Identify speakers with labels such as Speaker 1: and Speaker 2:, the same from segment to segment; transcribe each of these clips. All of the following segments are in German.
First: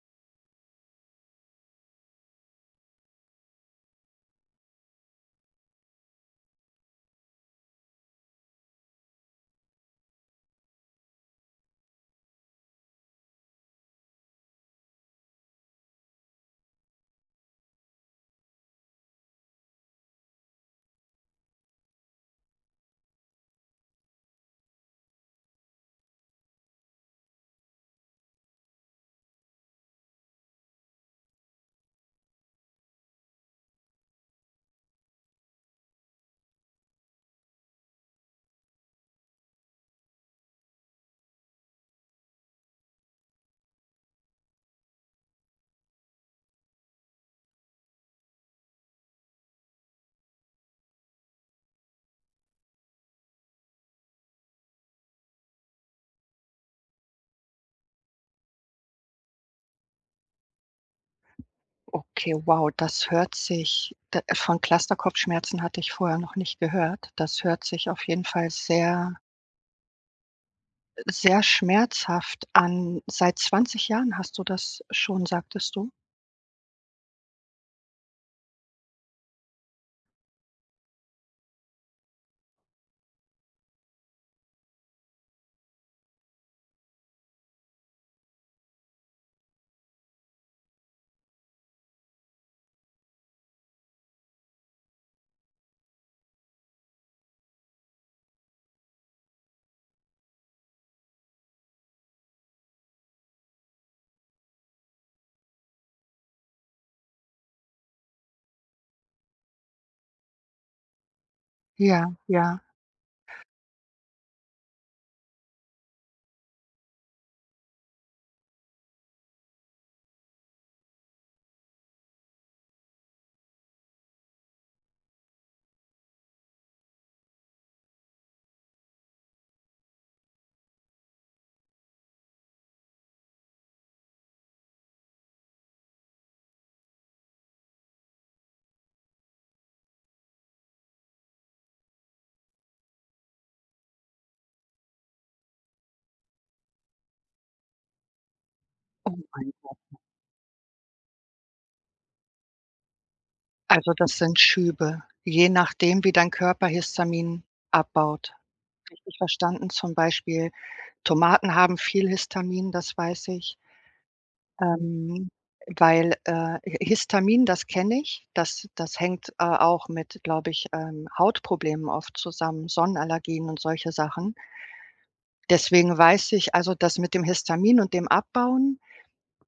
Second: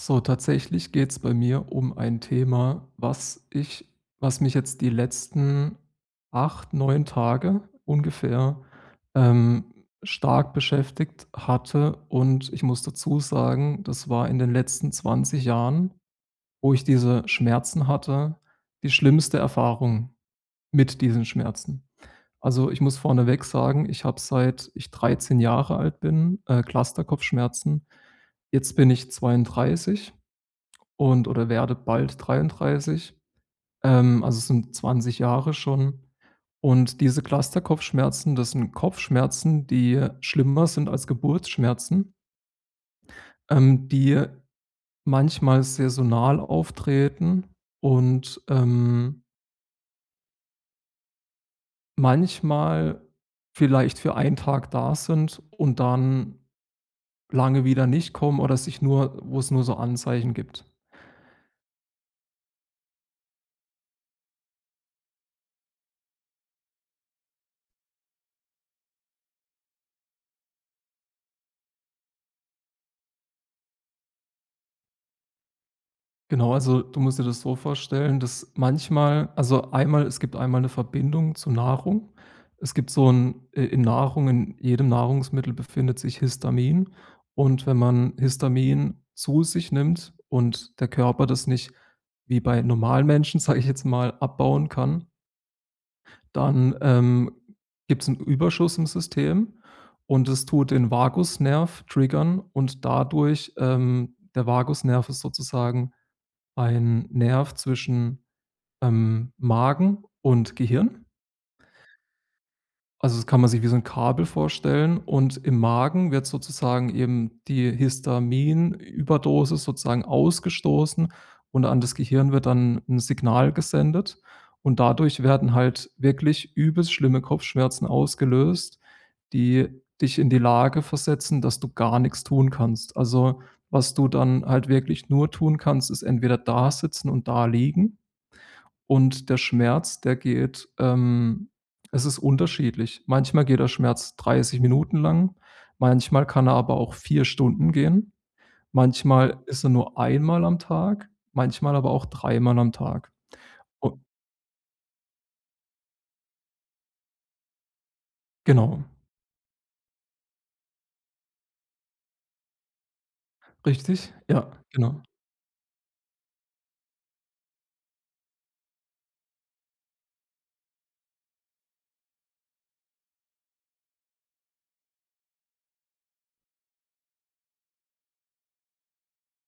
Speaker 1: So tatsächlich geht's bei mir um ein Thema, was ich was mich jetzt die letzten 8, 9 Tage ungefähr, ähm, stark beschäftigt hatte. Und ich muss dazu sagen, das war in den letzten 20 Jahren, wo ich diese Schmerzen hatte, die schlimmste Erfahrung mit diesen Schmerzen. Also, ich muss vorneweg sagen, ich habe, seit ich 13 Jahre alt bin, äh, Clusterkopfschmerzen. Jetzt bin ich 32, und oder werde bald 33. Ähm, also, es sind 20 Jahre schon. Und diese Clusterkopfschmerzen, das sind Kopfschmerzen, die schlimmer sind als Geburtsschmerzen ähm, die manchmal saisonal auftreten und, ähm manchmal vielleicht für einen Tag da sind und dann lange wieder nicht kommen oder sich nur wo es nur so Anzeichen gibt.
Speaker 2: Okay, wow, das hört sich d von Clusterkopfschmerzen hatte ich vorher noch nicht gehört. Das hört sich auf jeden Fall sehr äh, sehr schmerzhaft an. Seit 20 Jahren hast du das schon, sagtest du?
Speaker 1: Genau. Also, du musst dir das so vorstellen, dass manchmal also, einmal es gibt einmal mal 'ne Verbindung zu Nahrung. Es gibt so 'n i in Nahrung in jedem Nahrungsmittel befindet sich Histamin. Und wenn man Histamin zu sich nimmt und der Körper das nicht wie bei normalen Menschen, sage ich jetzt mal, abbauen kann dann ähm gibt es 'n Überschuss im System und es tut den Vagusnerv triggern und dadurch, ähm der Vagusnerv ist sozusagen ein Nerv zwischen, ähm, Magen und Gehirn
Speaker 2: Ja, ja.
Speaker 1: Also, das kann man sich wie so 'n Kabel vorstellen. Und im Magen wird sozusagen eben die Histamin-Überdosis sozusagen ausgestoßen und an das Gehirn wird dann 'n Signal gesendet. Und dadurch werden halt wirklich übelst schlimme Kopfschmerzen ausgelöst, die dich in die Lage versetzen, dass du gar nichts tun kannst. Also, was du dann halt wirklich nur tun kannst, ist entweder da sitzen und da liegen-– und der Schmerz, der geht, ähm es ist unterschiedlich. Manchmal geht der Schmerz 30 Minuten lang, manchmal kann er aber auch 4 Stunden gehen.
Speaker 2: Oh
Speaker 1: Manchmal
Speaker 2: mein
Speaker 1: ist er
Speaker 2: Gott.
Speaker 1: nur einmal am Tag, manchmal aber auch dreimal am Tag.
Speaker 2: Also,
Speaker 1: U
Speaker 2: das sind Schübe, je nachdem, wie dein Körper Histamin abbaut,
Speaker 1: Genau.
Speaker 2: richtig verstanden? Zum Beispiel Tomaten haben viel Histamin, das weiß ich.
Speaker 1: Richtig. Ja, genau.
Speaker 2: Ähm, weil, äh Hi Histamin, das kenne ich, das das hängt, äh, auch mit, glaube ich, ähm, Hautproblemen oft zusammen, Sonnenallergien und solche Sachen. Deswegen weiß ich, also das mit dem Histamin und dem Abbauen,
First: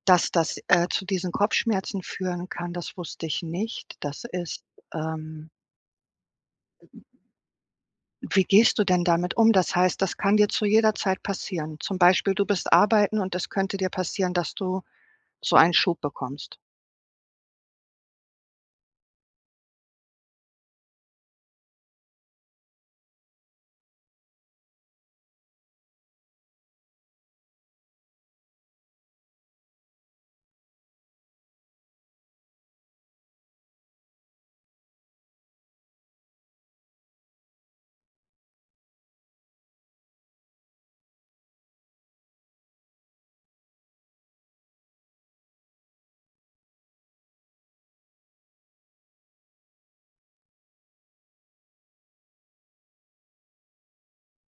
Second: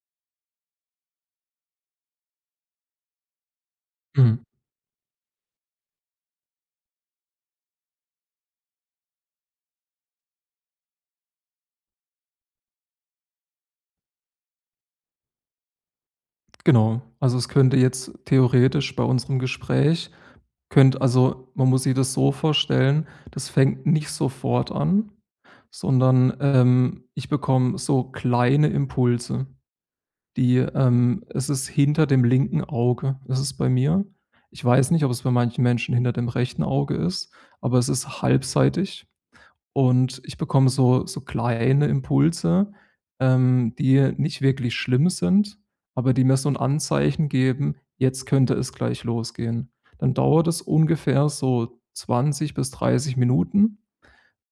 Speaker 2: dass das, äh, zu diesen Kopfschmerzen führen kann, das wusste ich nicht. Das
Speaker 1: Mhm.
Speaker 2: ist, ähm Wie gehst du denn damit um? Das heißt, das kann dir zu jeder Zeit passieren? Zum Beispiel, du bist arbeiten und das könnte dir passieren, dass du so einen Schub bekommst?
Speaker 1: Genau. Also, es könnte jetzt theoretisch bei unserem Gespräch könnt also, man muss sich das so vorstellen, das fängt nicht sofort an, sondern, ähm, ich bekomme so kleine Impulse, die, ähm es ist hinter dem linken Auge ist es bei mir. Ich weiß nicht, ob es bei manchen Menschen hinter dem rechten Auge ist, aber es ist halbseitig. Und ich bekomme so so kleine Impulse, ähm, die nicht wirklich schlimm sind, aber die mir so 'n Anzeichen geben, jetzt könnte es gleich losgehen. Dann dauert es ungefähr so 20 bis 30 Minuten,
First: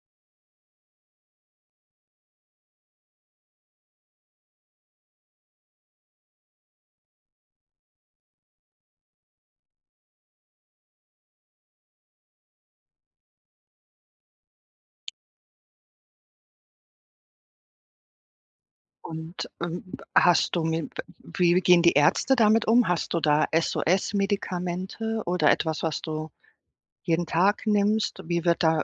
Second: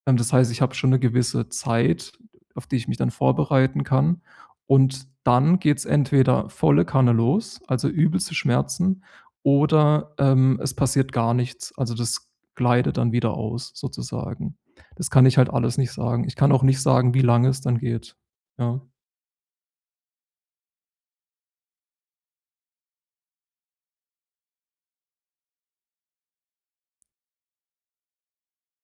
Speaker 1: ähm, das heißt, ich habe schon 'ne gewisse Zeit, auf die ich mich dann vorbereiten kann. Und dann geht es entweder volle Kanne los, also, übelste Schmerzen, oder, ähm, es passiert gar nichts. Also, das gleitet dann wieder aus, sozusagen. Das kann ich halt alles nicht sagen. Ich kann auch nicht sagen, wie lange es dann geht. Ja.
Speaker 2: Und, ähm, hast du mit wie gehen die Ärzte damit um? Hast du da SOS-Medikamente oder etwas, was du jeden Tag nimmst? Wie wird da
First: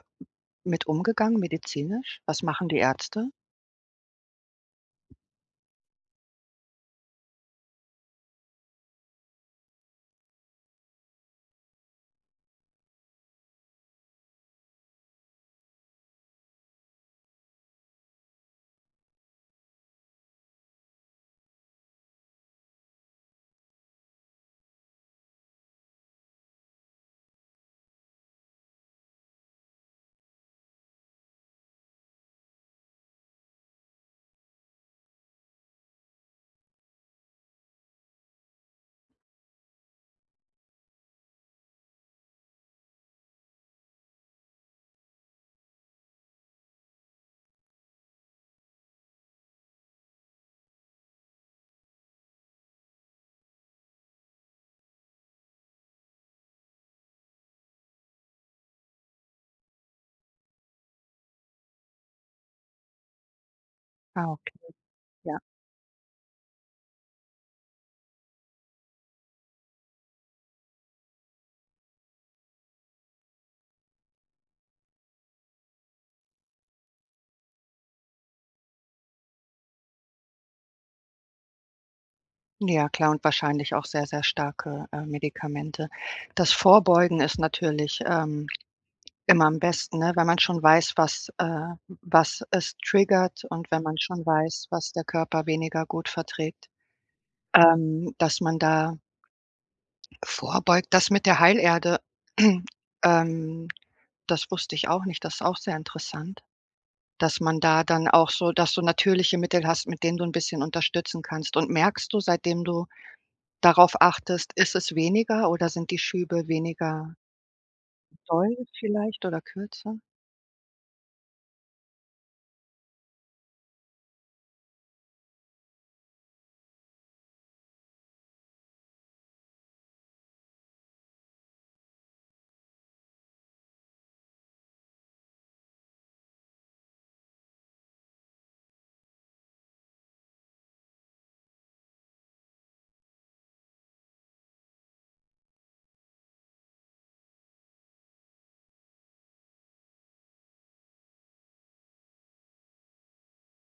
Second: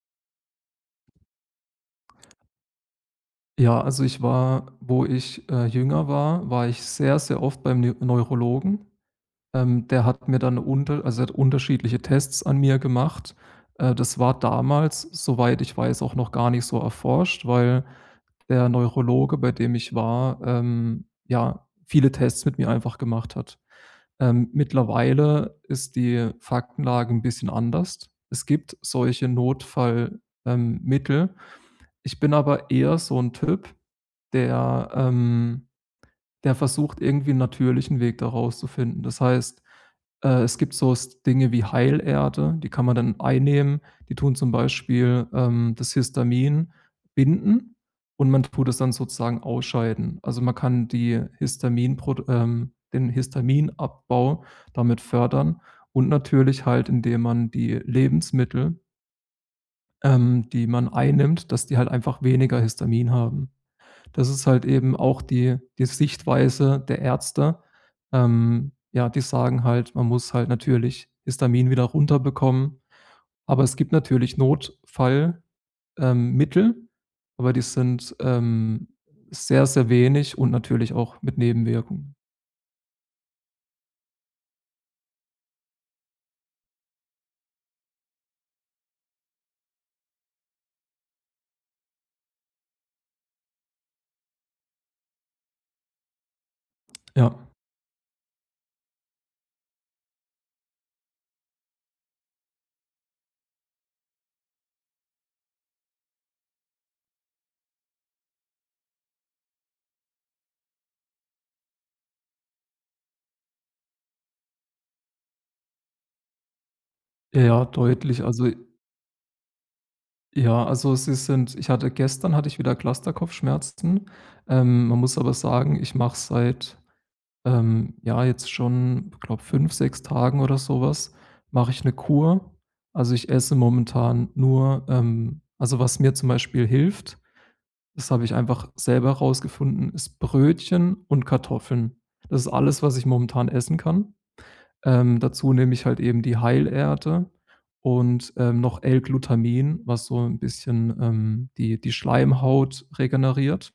Speaker 2: mit umgegangen medizinisch? Was machen die Ärzte?
Speaker 1: Ja, also, ich war, wo ich, äh, jünger war war ich sehr, sehr oft beim Nü Neurologen. Ähm, der hat mir dann 'ne unter also, der hat unterschiedliche Tests an mir gemacht. Äh, das war damals, soweit ich weiß auch noch gar nicht so erforscht, weil der Neurologe, bei dem ich war, ähm, ja, viele Tests mit mir einfach gemacht hat. Ähm, mittlerweile ist die Faktenlage 'n bisschen anders. Es gibt solche Notfall, ähm, Mittel. Ich bin aber eher so 'n Typ, der, ähm der versucht, irgendwie 'n natürlichen Weg da rauszufinden. Das heißt, äh, es gibt so s Dinge wie Heilerde, die kann man dann einnehmen. Die tun zum Beispiel, ähm, das Histamin binden, und man tut es dann sozusagen ausscheiden. Also, man kann die Histaminprod ähm, den Histaminabbau damit fördern. Und natürlich halt, indem man die Lebensmittel ähm, die man einnimmt dass die halt einfach weniger Histamin haben. Das
Speaker 2: Ah
Speaker 1: ist
Speaker 2: okay.
Speaker 1: halt eben auch
Speaker 2: Ja.
Speaker 1: die die Sichtweise der Ärzte. Ähm, ja, die sagen halt, man muss halt natürlich Histamin wieder runterbekommen, aber es gibt natürlich Notfall, ähm, Mittel, aber die sind, ähm, sehr, sehr wenig und natürlich auch mit Nebenwirkung.
Speaker 2: Ja, klar und wahrscheinlich auch sehr, sehr starke, äh, Medikamente. Das Vorbeugen ist natürlich, ähm, immer am besten, ne, wenn man schon weiß, was, äh was es triggert und wenn man schon weiß, was der Körper weniger gut verträgt.
Speaker 1: Ja.
Speaker 2: Ähm, dass man da vorbeugt. Das mit der Heilerde, ähm, das wusste ich auch nicht. Das ist auch sehr interessant, dass man da dann auch so dass du natürliche Mittel hast, mit denen du 'n bisschen unterstützen kannst. Und merkst du, seitdem du darauf achtest ist es weniger oder sind die Schübe weniger
Speaker 1: Ja, deutlich. Also i
Speaker 2: doll vielleicht oder kürzer?
Speaker 1: Ja, also, sie sind ich hatte gestern hatte ich wieder Clusterkopfschmerzen. Ähm, man muss aber sagen, ich mache seit, ähm, ja, jetzt schon, ich glaube 5, 6 Tagen oder sowas mache ich 'ne Kur. Also, ich esse momentan nur, ähm, also was mir zum Beispiel hilft, das habe ich einfach selber rausgefunden, ist Brötchen und Kartoffeln. Das ist alles, was ich momentan essen kann. Ähm, dazu nehme ich halt eben die Heilerde und, äh, noch L-Glutamin, was so 'n bisschen, ähm, die die Schleimhaut regeneriert.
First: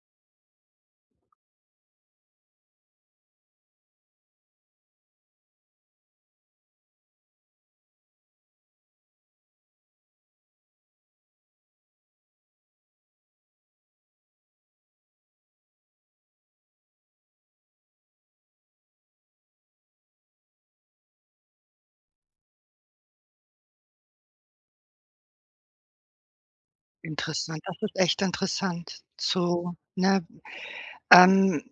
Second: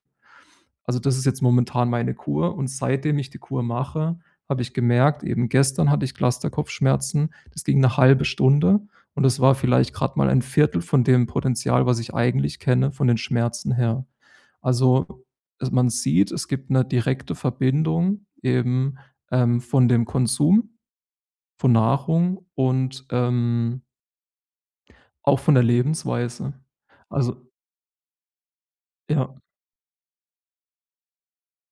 Speaker 1: Also, das ist jetzt momentan meine Kur, und seitdem ich die Kur mache, habe ich gemerkt eben gestern hatte ich Clusterkopfschmerzen, das ging 'ne 1/2 Stunde, und das war vielleicht gerade mal ein 1/4 von dem Potenzial, was ich eigentlich kenne, von den Schmerzen her. Also, e man sieht, es gibt 'ne direkte Verbindung eben, ähm, von dem Konsum von Nahrung und, ähm auch von der Lebensweise. Also
Speaker 2: Interessant, das ist echt interessant
Speaker 1: Ja.
Speaker 2: zu ne? Ähm,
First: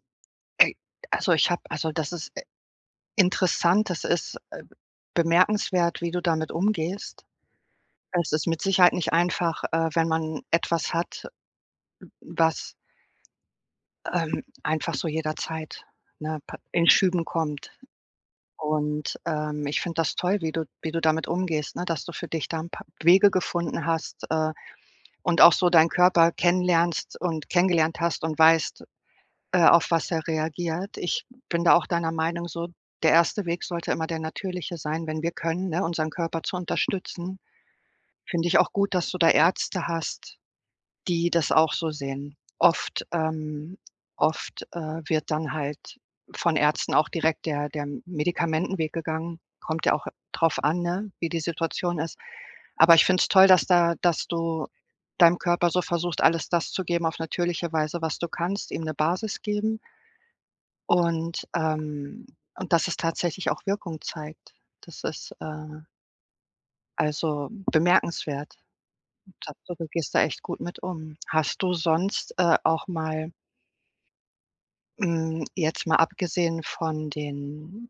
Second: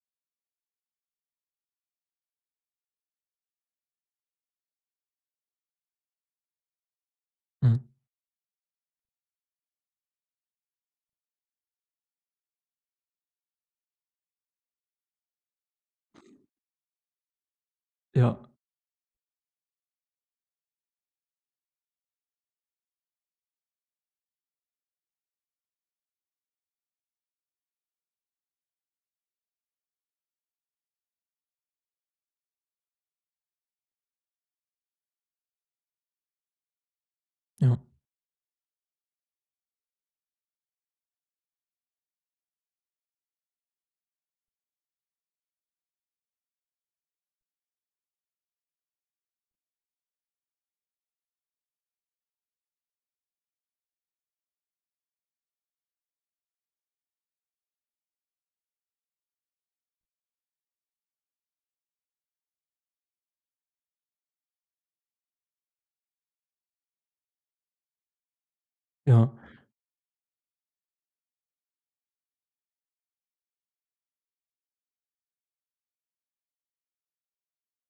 Speaker 2: äh, also ich habe also das ist, äh, interessant, das ist, äh, bemerkenswert, wie du damit umgehst.
Speaker 1: Mhm.
Speaker 2: Es ist mit Sicherheit nicht einfach, äh, wenn man etwas hat, w was ähm, einfach so jederzeit, ne, pa in Schüben kommt.
Speaker 1: Ja.
Speaker 2: Und, ähm, ich finde das toll, wie du wie du damit umgehst, ne, dass du für dich da 'n paar Wege gefunden hast, äh, und auch so deinen Körper kennenlernst und kennengelernt hast und weißt, äh, auf was er reagiert. Ich bin da auch deiner Meinung so, der erste Weg sollte immer der Natürliche sein, wenn wir können, ne, unseren Körper zu unterstützen.
Speaker 1: Ja.
Speaker 2: Finde ich auch gut, dass du da Ärzte hast, die das auch so sehen. Oft, ähm oft, äh, wird dann halt von Ärzten auch direkt der der M Medikamentenweg gegangen. Kommt ja auch drauf an, ne, wie die Situation ist. Aber ich finde es toll, dass da dass du deinem Körper so versuchst, alles das zu geben auf natürliche Weise, was du kannst ihm 'ne Basis geben. Und ähm, und dass es tatsächlich auch Wirkung zeigt, das ist, äh Also, bemerkenswert.
Speaker 1: Ja.
Speaker 2: Tapfer, du gehst da echt gut mit um. Hast du sonst, äh, auch mal hm, jetzt mal abgesehen von den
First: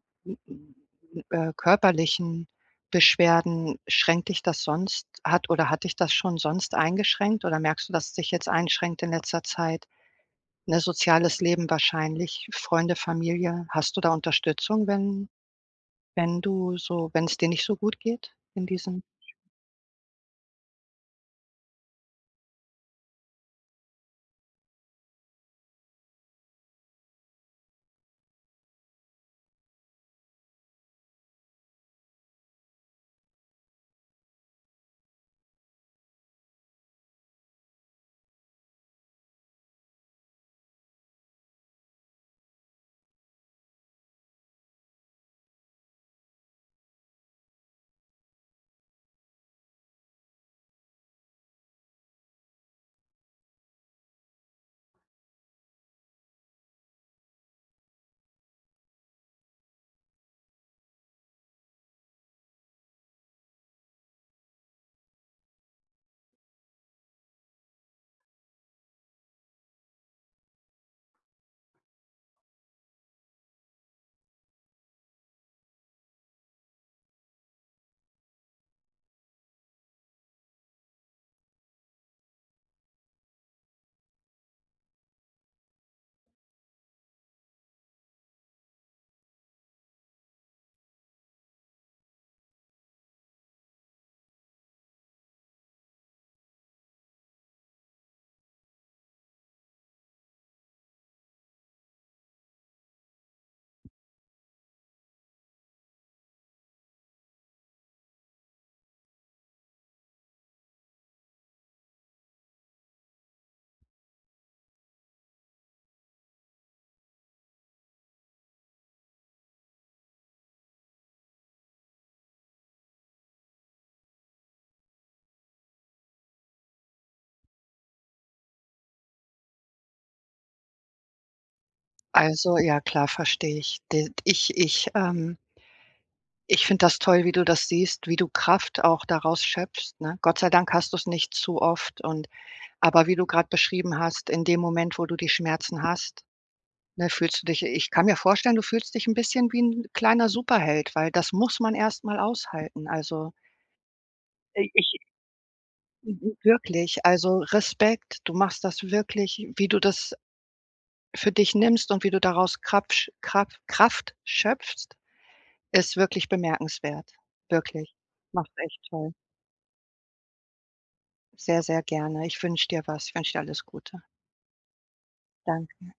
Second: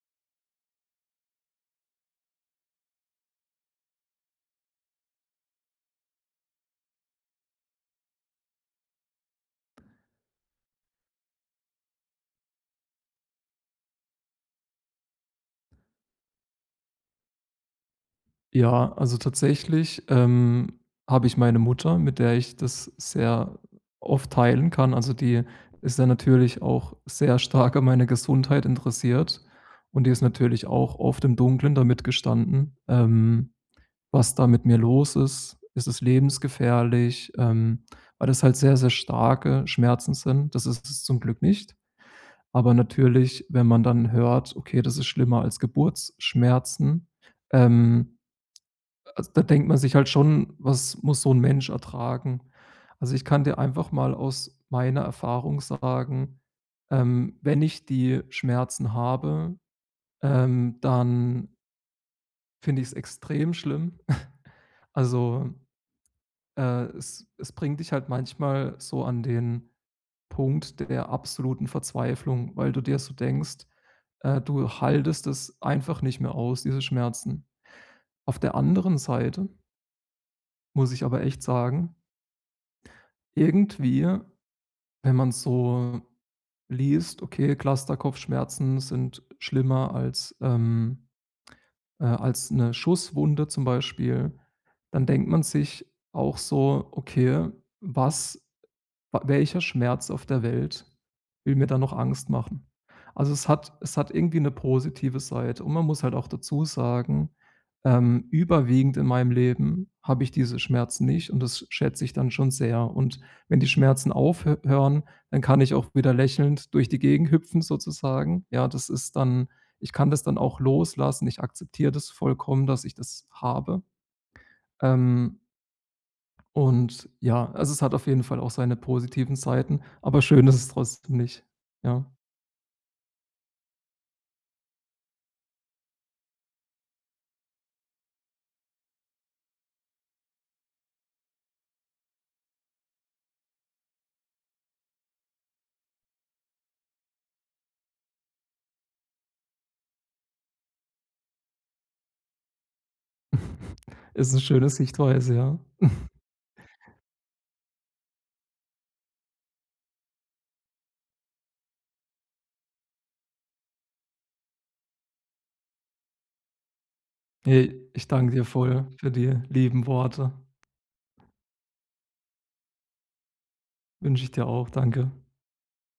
Speaker 2: äh, körperlichen Beschwerden, schränkt dich das sonst hat oder hat dich das schon sonst eingeschränkt oder merkst du, dass es dich jetzt einschränkt in letzter Zeit? Ne, soziales Leben wahrscheinlich Freunde, Familie? Hast du da Unterstützung, wenn wenn du so wenn es dir nicht so gut geht in
Speaker 1: Ja,
Speaker 2: diesen
Speaker 1: also, tatsächlich, ähm, habe ich meine Mutter, mit der ich das sehr oft teilen kann. Also, die ist ja natürlich auch sehr stark an meine Gesundheit interessiert. Und die ist natürlich auch oft im Dunklen damit gestanden, ähm, was da mit mir los ist. Ist es lebensgefährlich? Ähm, weil das halt sehr, sehr starke Schmerzen sind. Das ist es zum Glück nicht. Aber natürlich, wenn man dann hört: „Okay, das ist schlimmer als Geburtsschmerzen.“ Ähm, a also, da denkt man sich halt schon, was muss so 'n Mensch ertragen? Also, ich kann dir einfach mal aus meiner Erfahrung sagen, ähm, wenn ich die Schmerzen habe, ähm dann Finde ich's extrem schlimm. Also, äh, es es bringt dich halt manchmal so an den Punkt der absoluten Verzweiflung, weil du dir so denkst, äh, du haltest es einfach nicht mehr aus, diese Schmerzen. Auf der anderen Seite muss ich aber echt sagen irgendwie, wenn man so liest, okay, Cluster-Kopfschmerzen sind schlimmer als ähm, äh, als 'ne Schusswunde zum Beispiel, dann denkt man sich auch so: „Okay, was w welcher Schmerz auf der Welt will mir da noch Angst machen?” Also, es hat es hat irgendwie 'ne positive Seite, und man muss halt auch dazu sagen, ähm, überwiegend in meinem Leben habe ich diese Schmerzen nicht. Und das schätze ich dann schon sehr. Und wenn die Schmerzen aufhö hören, dann kann ich auch wieder lächelnd durch die Gegend hüpfen, sozusagen. Ja, das ist dann ich kann das dann auch loslassen. Ich akzeptiere das vollkommen, dass ich das habe, ähm und ja, also, es hat auf jeden Fall auch seine positiven Seiten. Aber schön ist es trotzdem nicht, ja.
Speaker 2: Also, ja, klar, verstehe ich. D ich ich, ähm ich finde das toll, wie du das siehst, wie du Kraft auch daraus schöpfst, ne? Gott sei Dank hast du's nicht zu oft und aber wie du gerade beschrieben hast, in dem Moment, wo du die Schmerzen hast, ne, fühlst du dich ich kann mir vorstellen, du fühlst dich 'n bisschen wie 'n kleiner Superheld, weil das muss man erstmal aushalten, also.
Speaker 1: Ist 'ne schöne
Speaker 2: I-ich
Speaker 1: Sichtweise, ja.
Speaker 2: W w wirklich, also Respekt, du machst das wirklich wie du das für dich nimmst und wie du daraus Krapsch Kra Kraft schöpfst, ist wirklich bemerkenswert.
Speaker 1: J
Speaker 2: Wirklich,
Speaker 1: ich danke dir
Speaker 2: machst du echt
Speaker 1: voll für
Speaker 2: toll.
Speaker 1: die lieben Worte.
Speaker 2: Sehr, sehr gerne. Ich wünsche dir was, ich wünsche dir alles Gute.
Speaker 1: Wünsche ich dir auch. Danke.
Speaker 2: Danke dir.